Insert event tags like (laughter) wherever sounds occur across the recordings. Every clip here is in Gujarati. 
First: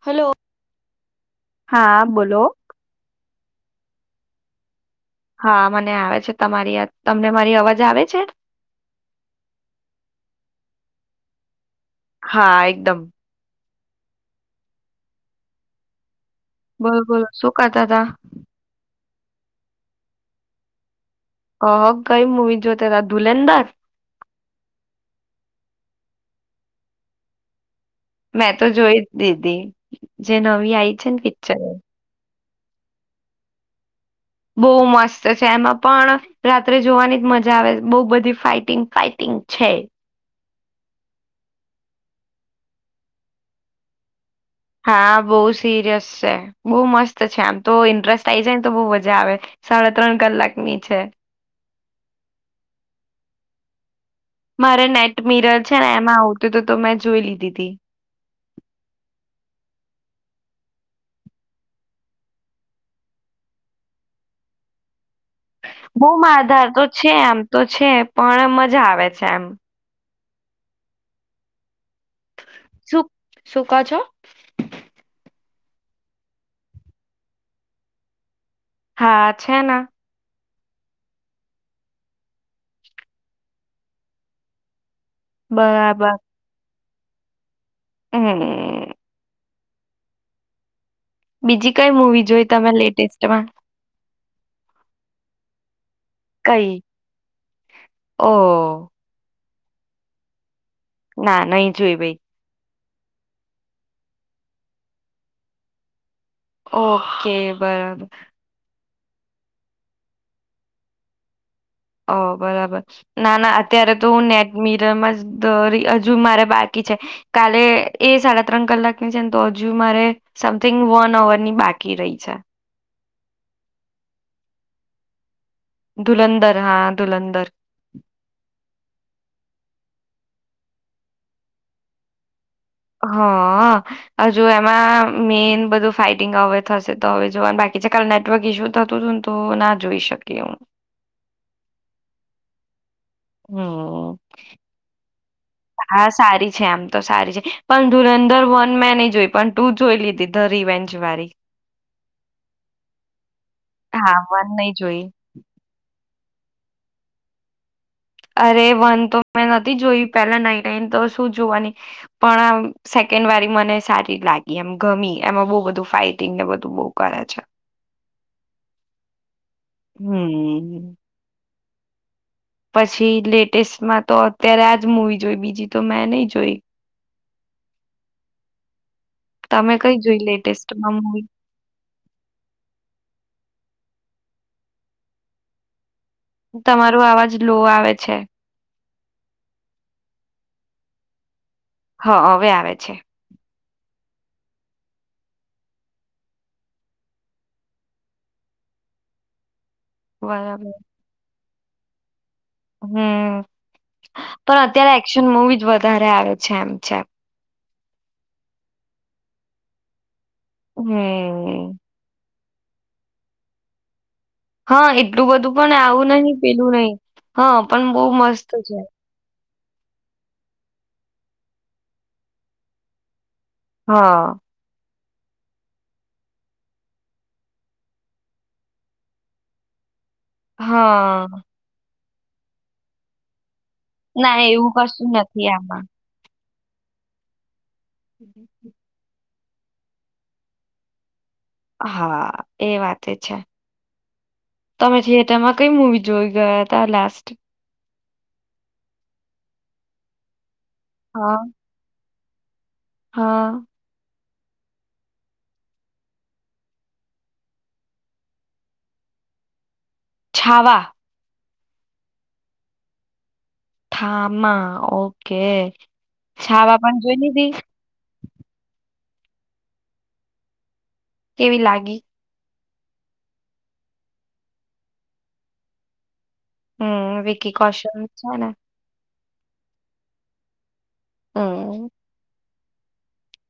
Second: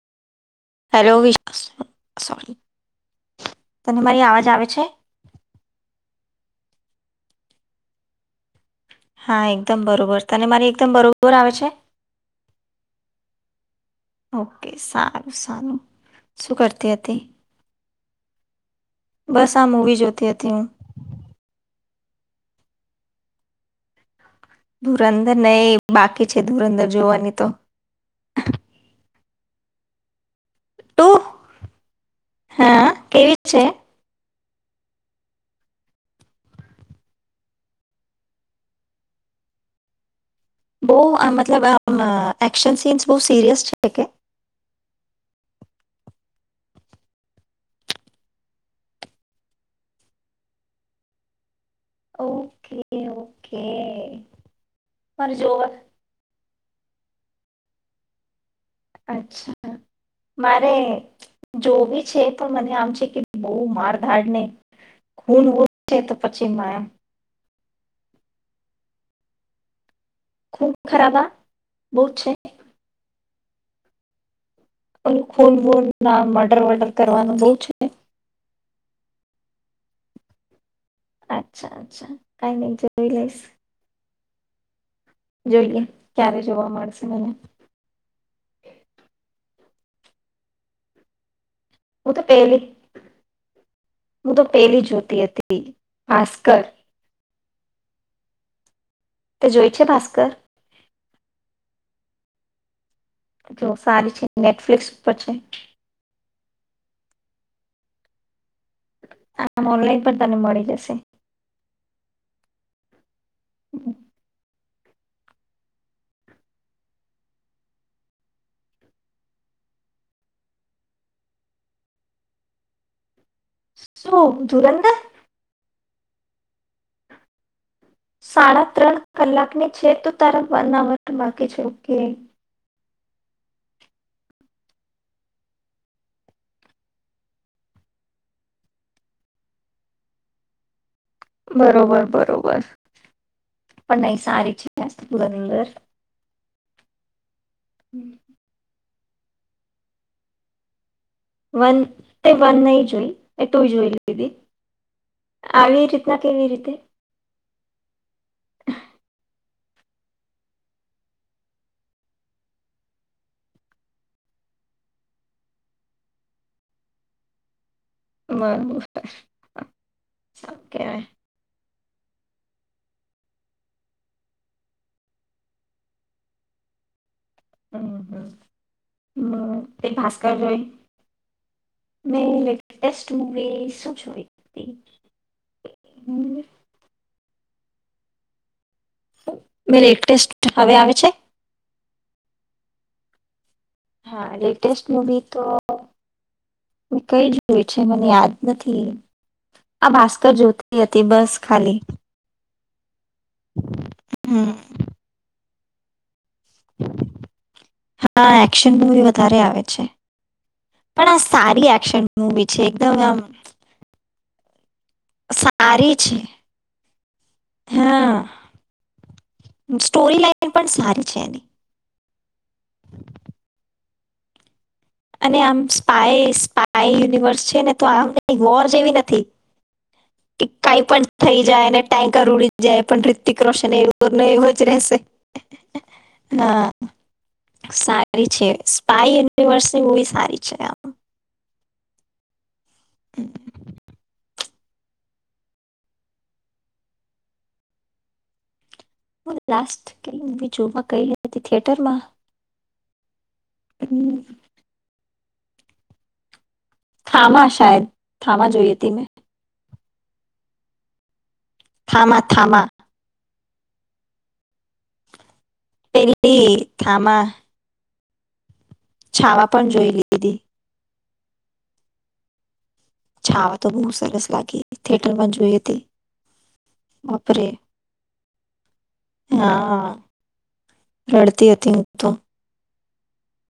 હલો. હેલો વિશ હા બોલો. તને મારી અવાજ આવે છે? હા મને આવે છે તમારી તમને મારી અવાજ આવે છે? હા એકદમ બરોબર તને મારી એકદમ બરોબર આવે છે? હા એકદમ. ઓકે સારું સારું. શું કરતી બોલો હતી બોલો શું કરતા તા. બસ આ મૂવી જોતી હતી હું. હક કઈ મુવી જોતી ત્યારે ધુલેદર. ધુરંધર નહી બાકી છે ધુરંદર જોવાની તો. મેં તો જોઈ. દીદી. જે નવી આય ટુ છે પિક્ચર. હા કેવી છે? બહુ મસ્ત છે એમાં પણ, રાત્રે જોવાની જ મજા આવે બહુ બધી ફાાઈટિંગ ફાઈટિંગ છે. બહુ મતલબ આમ એક્શન સીન્સ બહુ સિરિયસ છે કે? હા બહુ સિરિયસ છે, બહુ મસ્ત છે આમ તો ઇન્ટરેસ્ટ આવી જાય ને તો બહુ મજા આવે, સાડા ત્રણ કલાકની છે. Okay okay. મારે નેટ મારે મિરલ જોવા છે ને એમાં આવતું હતું. તો મેં જોઈ લીધી હતી. અચ્છા, મારે જોવી છે પણ મને આમ છે કે બહુ મારધાડ ને. ખૂન વૂન છે તો બહમાં પછી આધાર મેં તો છે આમ તો છે. પણ મજા આવે છે એમ. ખૂબ ખરાબા? બહુ છે. સુકા છો? ખોલ બોલ નામ મર્ડર વર્ડર કરવાનું જોય છે. હા છે ને. અચ્છા અચ્છા કઈ નહી જોય લયસ. જોઈએ ક્યારે જોવા મળશે. હમમ હમમ બીજી કઈ હું તો મુવી જોઈ પેલી તમે લેટેસ્ટમાં તી ભાસ્કર. કઈ? ઓ તે જોઈ છે ભાસ્કર? ના નહી જોય ભઈ. જો સારી છે નેટફ્લિક્સ ઉપર છે. ઓકે બરાબર. આ ઓનલાઈન પણ તને મળી જશે. ઓ બરાબર ના ના અત્યારે તો હું નેટ મીરમ જરી હજુ મારે બાકી છે કાલે એ સાડા ત્રણ કલાકની છે ને તો હજુ મારે સમથિંગ વન અવર ની બાકી રહી છે. શું ધુરંધર? ધુલંધર હા ધુલંધર. સાડા ત્રણ કલાકની છે. તો તારુ વન અવર ની બાકી છે ઓકે. હા અ હજુ એમાં મેન બધું ફાઈટિંગ હવે થશે તો હવે જોવાનું બાકી છે. કાલે નેટવર્ક ઈસ્યુ થતું હતું ને તો ના જોઈ શકી હું. બરોબર બરોબર. પણ હમમ નહીં સારી છે ધુરંધર હા સારી છે આમ. તો સારી છે. પણ ધુરંધર વન મેનેજ એ પણ તું જોઈ લીધી ધ રીવેન વન એ વન નય જોયી. એ તો જોઈ હા લીધી વન નહી જોઈ આવી રીતે ના કેવી રીતે? અરે વન તો મેં નથી જોય પેલા નઈ ટઈને તો શું જોવાની પણ આ સેકન્ડ વાડી મને સારી લાગી એમ ગમી એમાં બો બધું ફાઈટિંગ ને બધું બો કરે છે. બરોબર હ અ હમ કેવાય. પછી લેટેસ્ટમાં તો અત્યારે આજ મુવી જોઈ બીજી તો મેં નહી જોઈ. હમમ હમમ હમમ તમે તે કઈ ભાસ્કર જોઈ. લેટેસ્ટમાં મુવી મેં લેટેસ્ટ મૂવી શું જો (inaudible) તમારું આવાજ લો આવે છે. મે લેટેસ્ટ હવે આવે છે. હા હવે આવે છે. હા લેટેસ્ટ મવી તો કઈ જ જોય છે મને યાદ નથી. આ ભાસ્કર બરાબર જોતી હતી બસ ખાલી હમ હમ પણ અત્યારે એક્શન મુવી વધારે આવે છે એમ છે હા એક્શન મવી વધારે આવે અ્ છે પણ આ સારી હમ એક્શન મૂવી છે એકદમ આમ હા એટલું બધું પણ સારી આવું છે નહી પેલું નહી હા પણ બહ મસ્ત છે સ્ટોરી લાઈન પણ સારી છે એની હા. અને આમ સ્પાય સ્પાય યુનિવર્સ છે ને તો આમ વોર જેવી નથી. કે કઈ પણ હા થઈ જાયને. ટટેંકર ઉડી જાય પણ રિતતિક્ર રોશ ના એવું કશું નથી આમાં. હા. સારી છે સ્પાય. તે વર્ષ એ મુવી સારી છેઆમાં. હા. એ વાતે છે. તમે થિયેટરમાં કઈ મુવી જોઈ ગયા હતા લાસ્ટ. (unintelligible) જોમાં કઈ હા હતી થિયેટર માં. હા. હમ. થામા શાયદ થામા જોઈ હતી મેં. છાવા. થામા થામા. થામાં ઓ. કે પેલી છાવા પણ જોઈ થામા લીધી. છાવા પણ જોઈ લીધી. કેવી લાગી. છાવા તો બહુ સરસ લાગી થિયેટર પણ જોઈ હતી. હમ બાપરે વિકી કૌશલ છે ને. હા. રડતી હતી ઊ હમ તો.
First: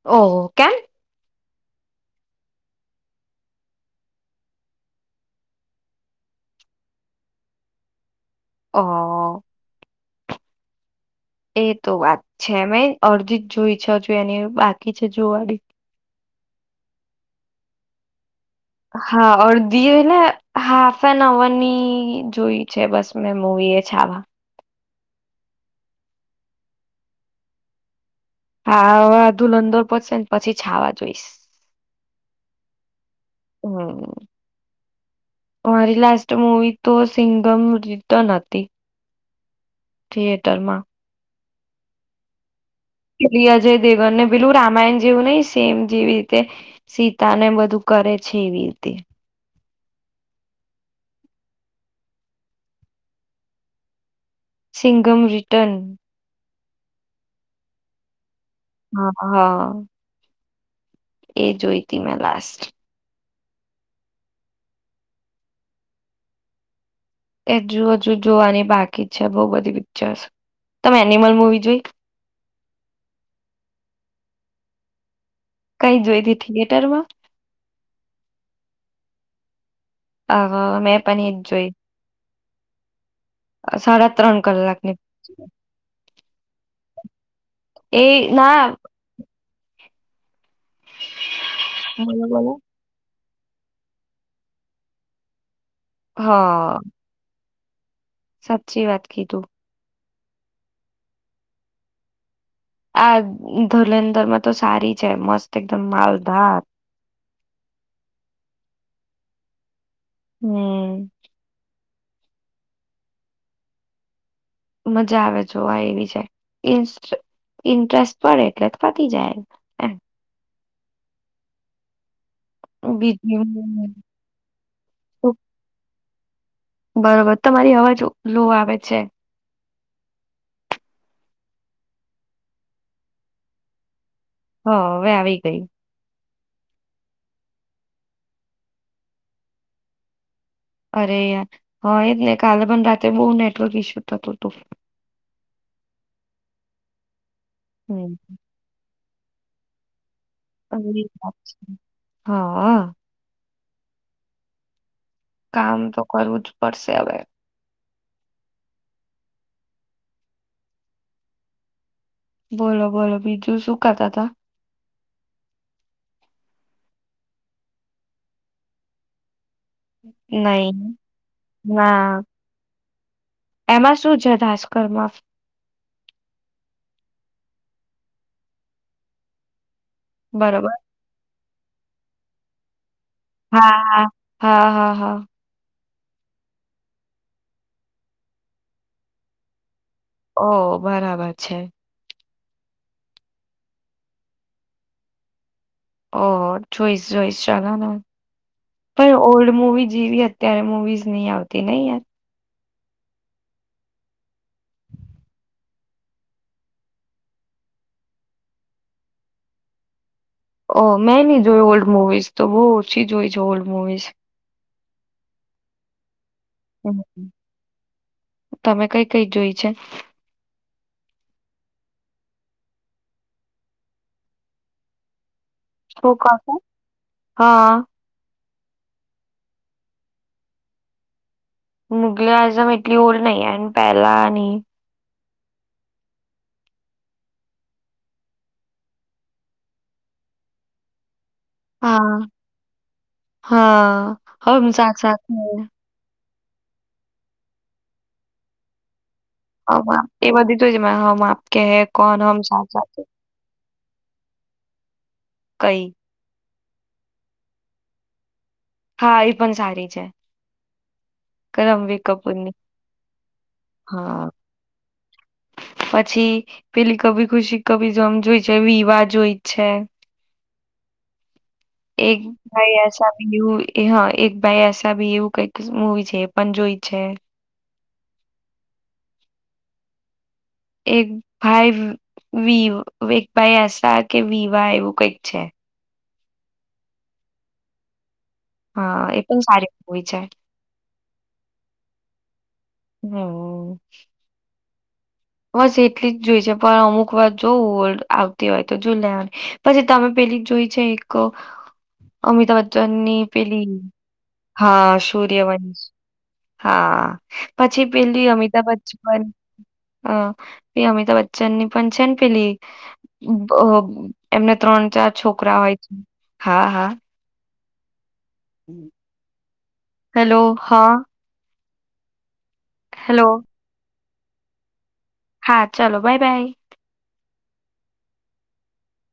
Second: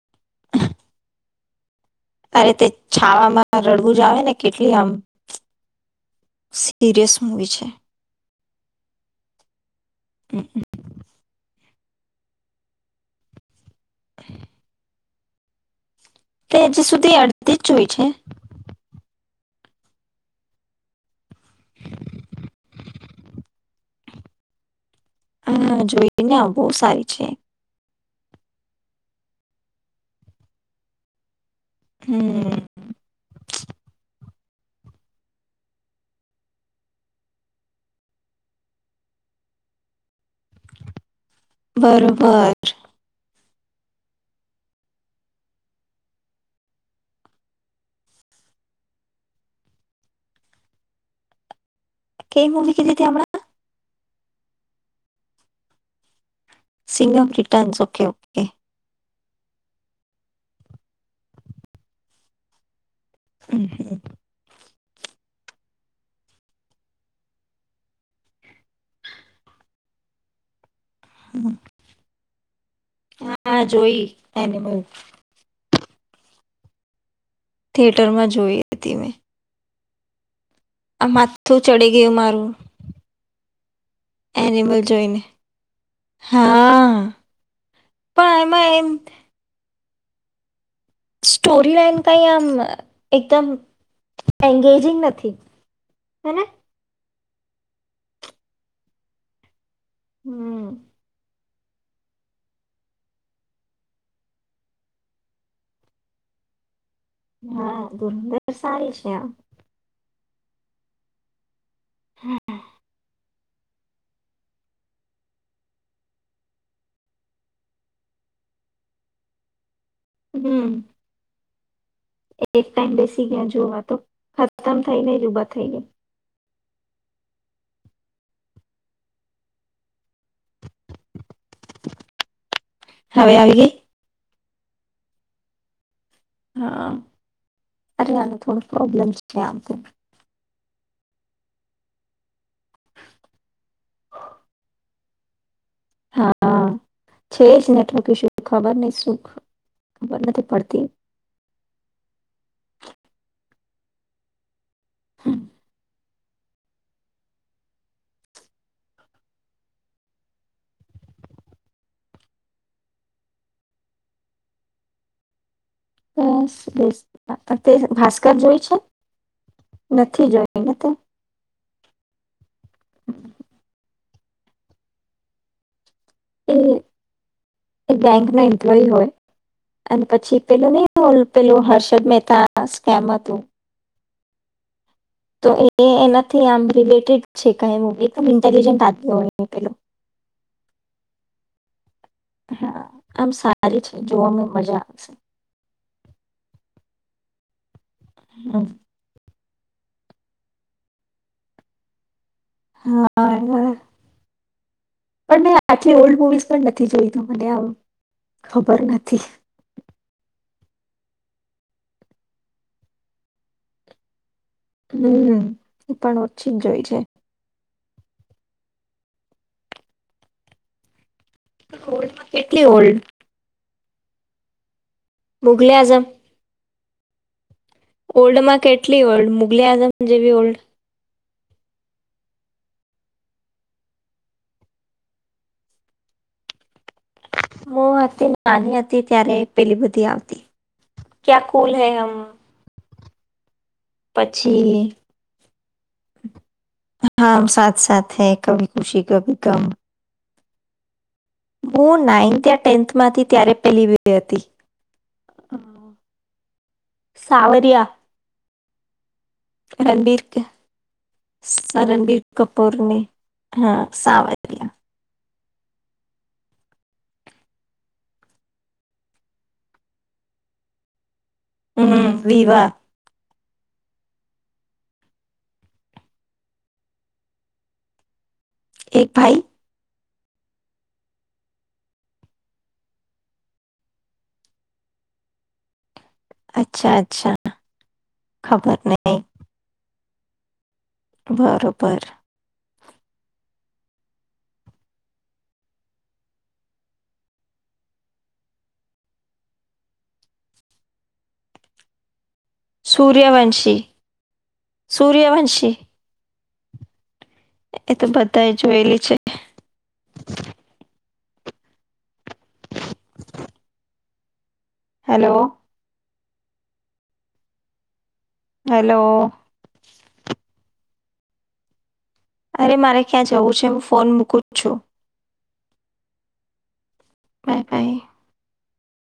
ઓહ કેમ? અરે તે છાવામાં રડવું જ આવે ને કેટલી આમ સિરિયસ મૂવી છે. ઓ. (inaudible) એ તો વાત છે મેં અર્ધિત જોય. પ જોઈ અને બાકી જોવાની. તે હજ સુધી અડધી જ જોઈ છે? હા ઓર દીયોને હાફ એન અવરની જોઈ છે બસ મેં મવી એ છાવા. હા જોય ને બહુ સારી છે. હાધુલ અંદર પશે ને પછી છાવા જોઈશ. હમ હમ. મારી લાસ્ટ મૂવી તો સિંગમ રિટર્ન હતી. થિયેટર માં. બરોબર. લી અજય દેવન ને પેલું રામાયણ જેવું નહિ સેમ જેવી, રીતે સીતા ને બધું કરે છે એવી રીતે. કઈ મુવી કીધ હતી આપણા? Singham return. Singham returns okay okay. હા હા. એ જૈતીમ લાસ્ટ. હમ હ. હજુ હજુ જોવાની બાકી છે બહુ બધી પિક્ચર્સ. તમે એનિમલ મુવી જોઈ? હા જોઈ એનિમલ. કઈ જોઈ હતી થિયેટરમાં? થિયેટરમાં જોઈ હતી મેં. અ મેં આ પણ એજ માથું જોઈ ચડી ગયું મારું. સાડા ત્રણ એનિમલ કલાકની જોઈને, હા એ પણ ના એમાં એમ સ્ટોરી લઇન કઈ બોલો આમ બોલો એકદમ એંગેજિંગ નથી. હેને હા. સાચી વાત કીધું. હમ. આ ધલંધરમાં તો સારી છે મસ્ત એકદમ માલધાર. હા ધધર સારી છે આ. હમ. હમ. મજા આવે જોવા એવી જ, ઇન્ટરેસ્ટ પડે એટલે થતી જાય એમ એમ. હમ. એક ટાઈમ બેસી બીજી ગયા જોવા તો ખતમ થઈ ને જ ઉભા થઈ ગયા. બરોબર તમારી અવાજ લો આવે છે. હવે આવી ગઈ. હ હવે આવી ગય. હા અરે આનો થોડો પ્રોબ્લેમ્ છે આમ તો. અરે યાર હા એજ ને કાલે પણ રાત્રે બહુ નેટવર્ક ઈસ્યુ થતું હતું. હા. છેસનેટો ક હમ શું ખબર નહી સુ. એ છે હા. કામ તો કરવું જ પડશે હવે. બોલો બોલો બીજું સુુંકાત હતા. બસ તે ભાસ્કર જોય છે. નથી નહી. જોઈને હા. હ એમાં શું છે ભાસ્કર માફ એ બેંક ન એમ્પ્લોય હોય અને પછી પેલો બરોબર નહી પેલો હર્ષદ મેહેતા હા હા હા હા હા તો એ એનાથી આમ રિલેટેડ છે ક એકદમ ઇન્ટેલિજન્ટ આપ હોય એ પેલો ઓ બરાબર છે. હા આમ સારી છે જોવાવામાં મજા આવશે ઓહ જોઈસ જોઈસ ચાલોન હ મવી જેવી અત્યારે મવીઝ નહી આવતી નહી યાર હા એ પણ મેં આટલી ઓલ્ડ મુવીઝ પણ નથી જોઈતું મને આ (unintelligible) નથી ઓ મેં નહ જોયું ઓલ્ડ મુવીઝ તો બહુ ઓછી જોઈ છે ઓલ્ડ મુવીઝ હમ એ પણ પણ ચિજઈ છે, હમ તમે કઈ કઈ જોઈ છે. ઓલ્ડમાં કેટલી ઓલ્ડ મુઘલે શું આઝમ કહો છો હા ઓલ્ડ માં કેટલી ઓલ્ડ મુગલી આઝમ જેવી ઓલ્ડ મુગલી આઝમ એટલી ઓલ નહી એ પહેલાની મો હતી નાની હતી ત્યારે પેલી બુધી આવતી ક્યા કૂલ હૈ હમ હા હા, હ પછી સાક સાક હા સાથ સાથ હૈ કભી ખુશી. ગમ. આપ એ બધી તો જમાં હું નાઇન્થ યા ટેન્થમાંથી ત્યારે પહેલી વ્ય બે હતી. કઈ? સાાવર્યા. હા એ પણ સારી છે રણબીર, રણવીર રણબીર કપૂરની કપૂરને હા. પછી પેલી કભી ખુશી કભી જેમ જોઈ છે વિવાહ જોઈ છે. હમ એક વિવા. ભાઈ (inaudible) એ હા એક ભાઈ આશા ભી એવું કઈક મુવી છે એ પણ જોઈ છે. એક ભાઈ એક ભાઈ એક ભાઈ આશા કે વિવા એવું કઈક છે. અચ્છા અચ્છા. ખબર હા નહી એ પણ સારી હોય છે. બરોબર. હમ વો બસ એટલી જ જોઈ છે પણ અમુક વાર જો ઓલ્ડ આવતી હોય તો જો લેવાની, પછી તમે પેલી જ જોઈ છે એક અમિતાભ બચ્ચનની પેલી, સૂર્યવંશી હા સૂર્યવંશી સૂર્યવંશ. હા. પછી એ તો પેલી બધા અમિતાભ બચ્ચન જોયેલી છે વાળી. અ પ અમિતાભ બચ્ચન ની પણ છે. પેલી એમને ત્રણ ચાર હેલો છોકરા હોય છે. હા હા. હેલો હેલો હા. અરે મારે હેલો ક્યાં જવું છે હું ફોન મુૂક. કુ છું. હા ચાલો બાય બાય. Bye by.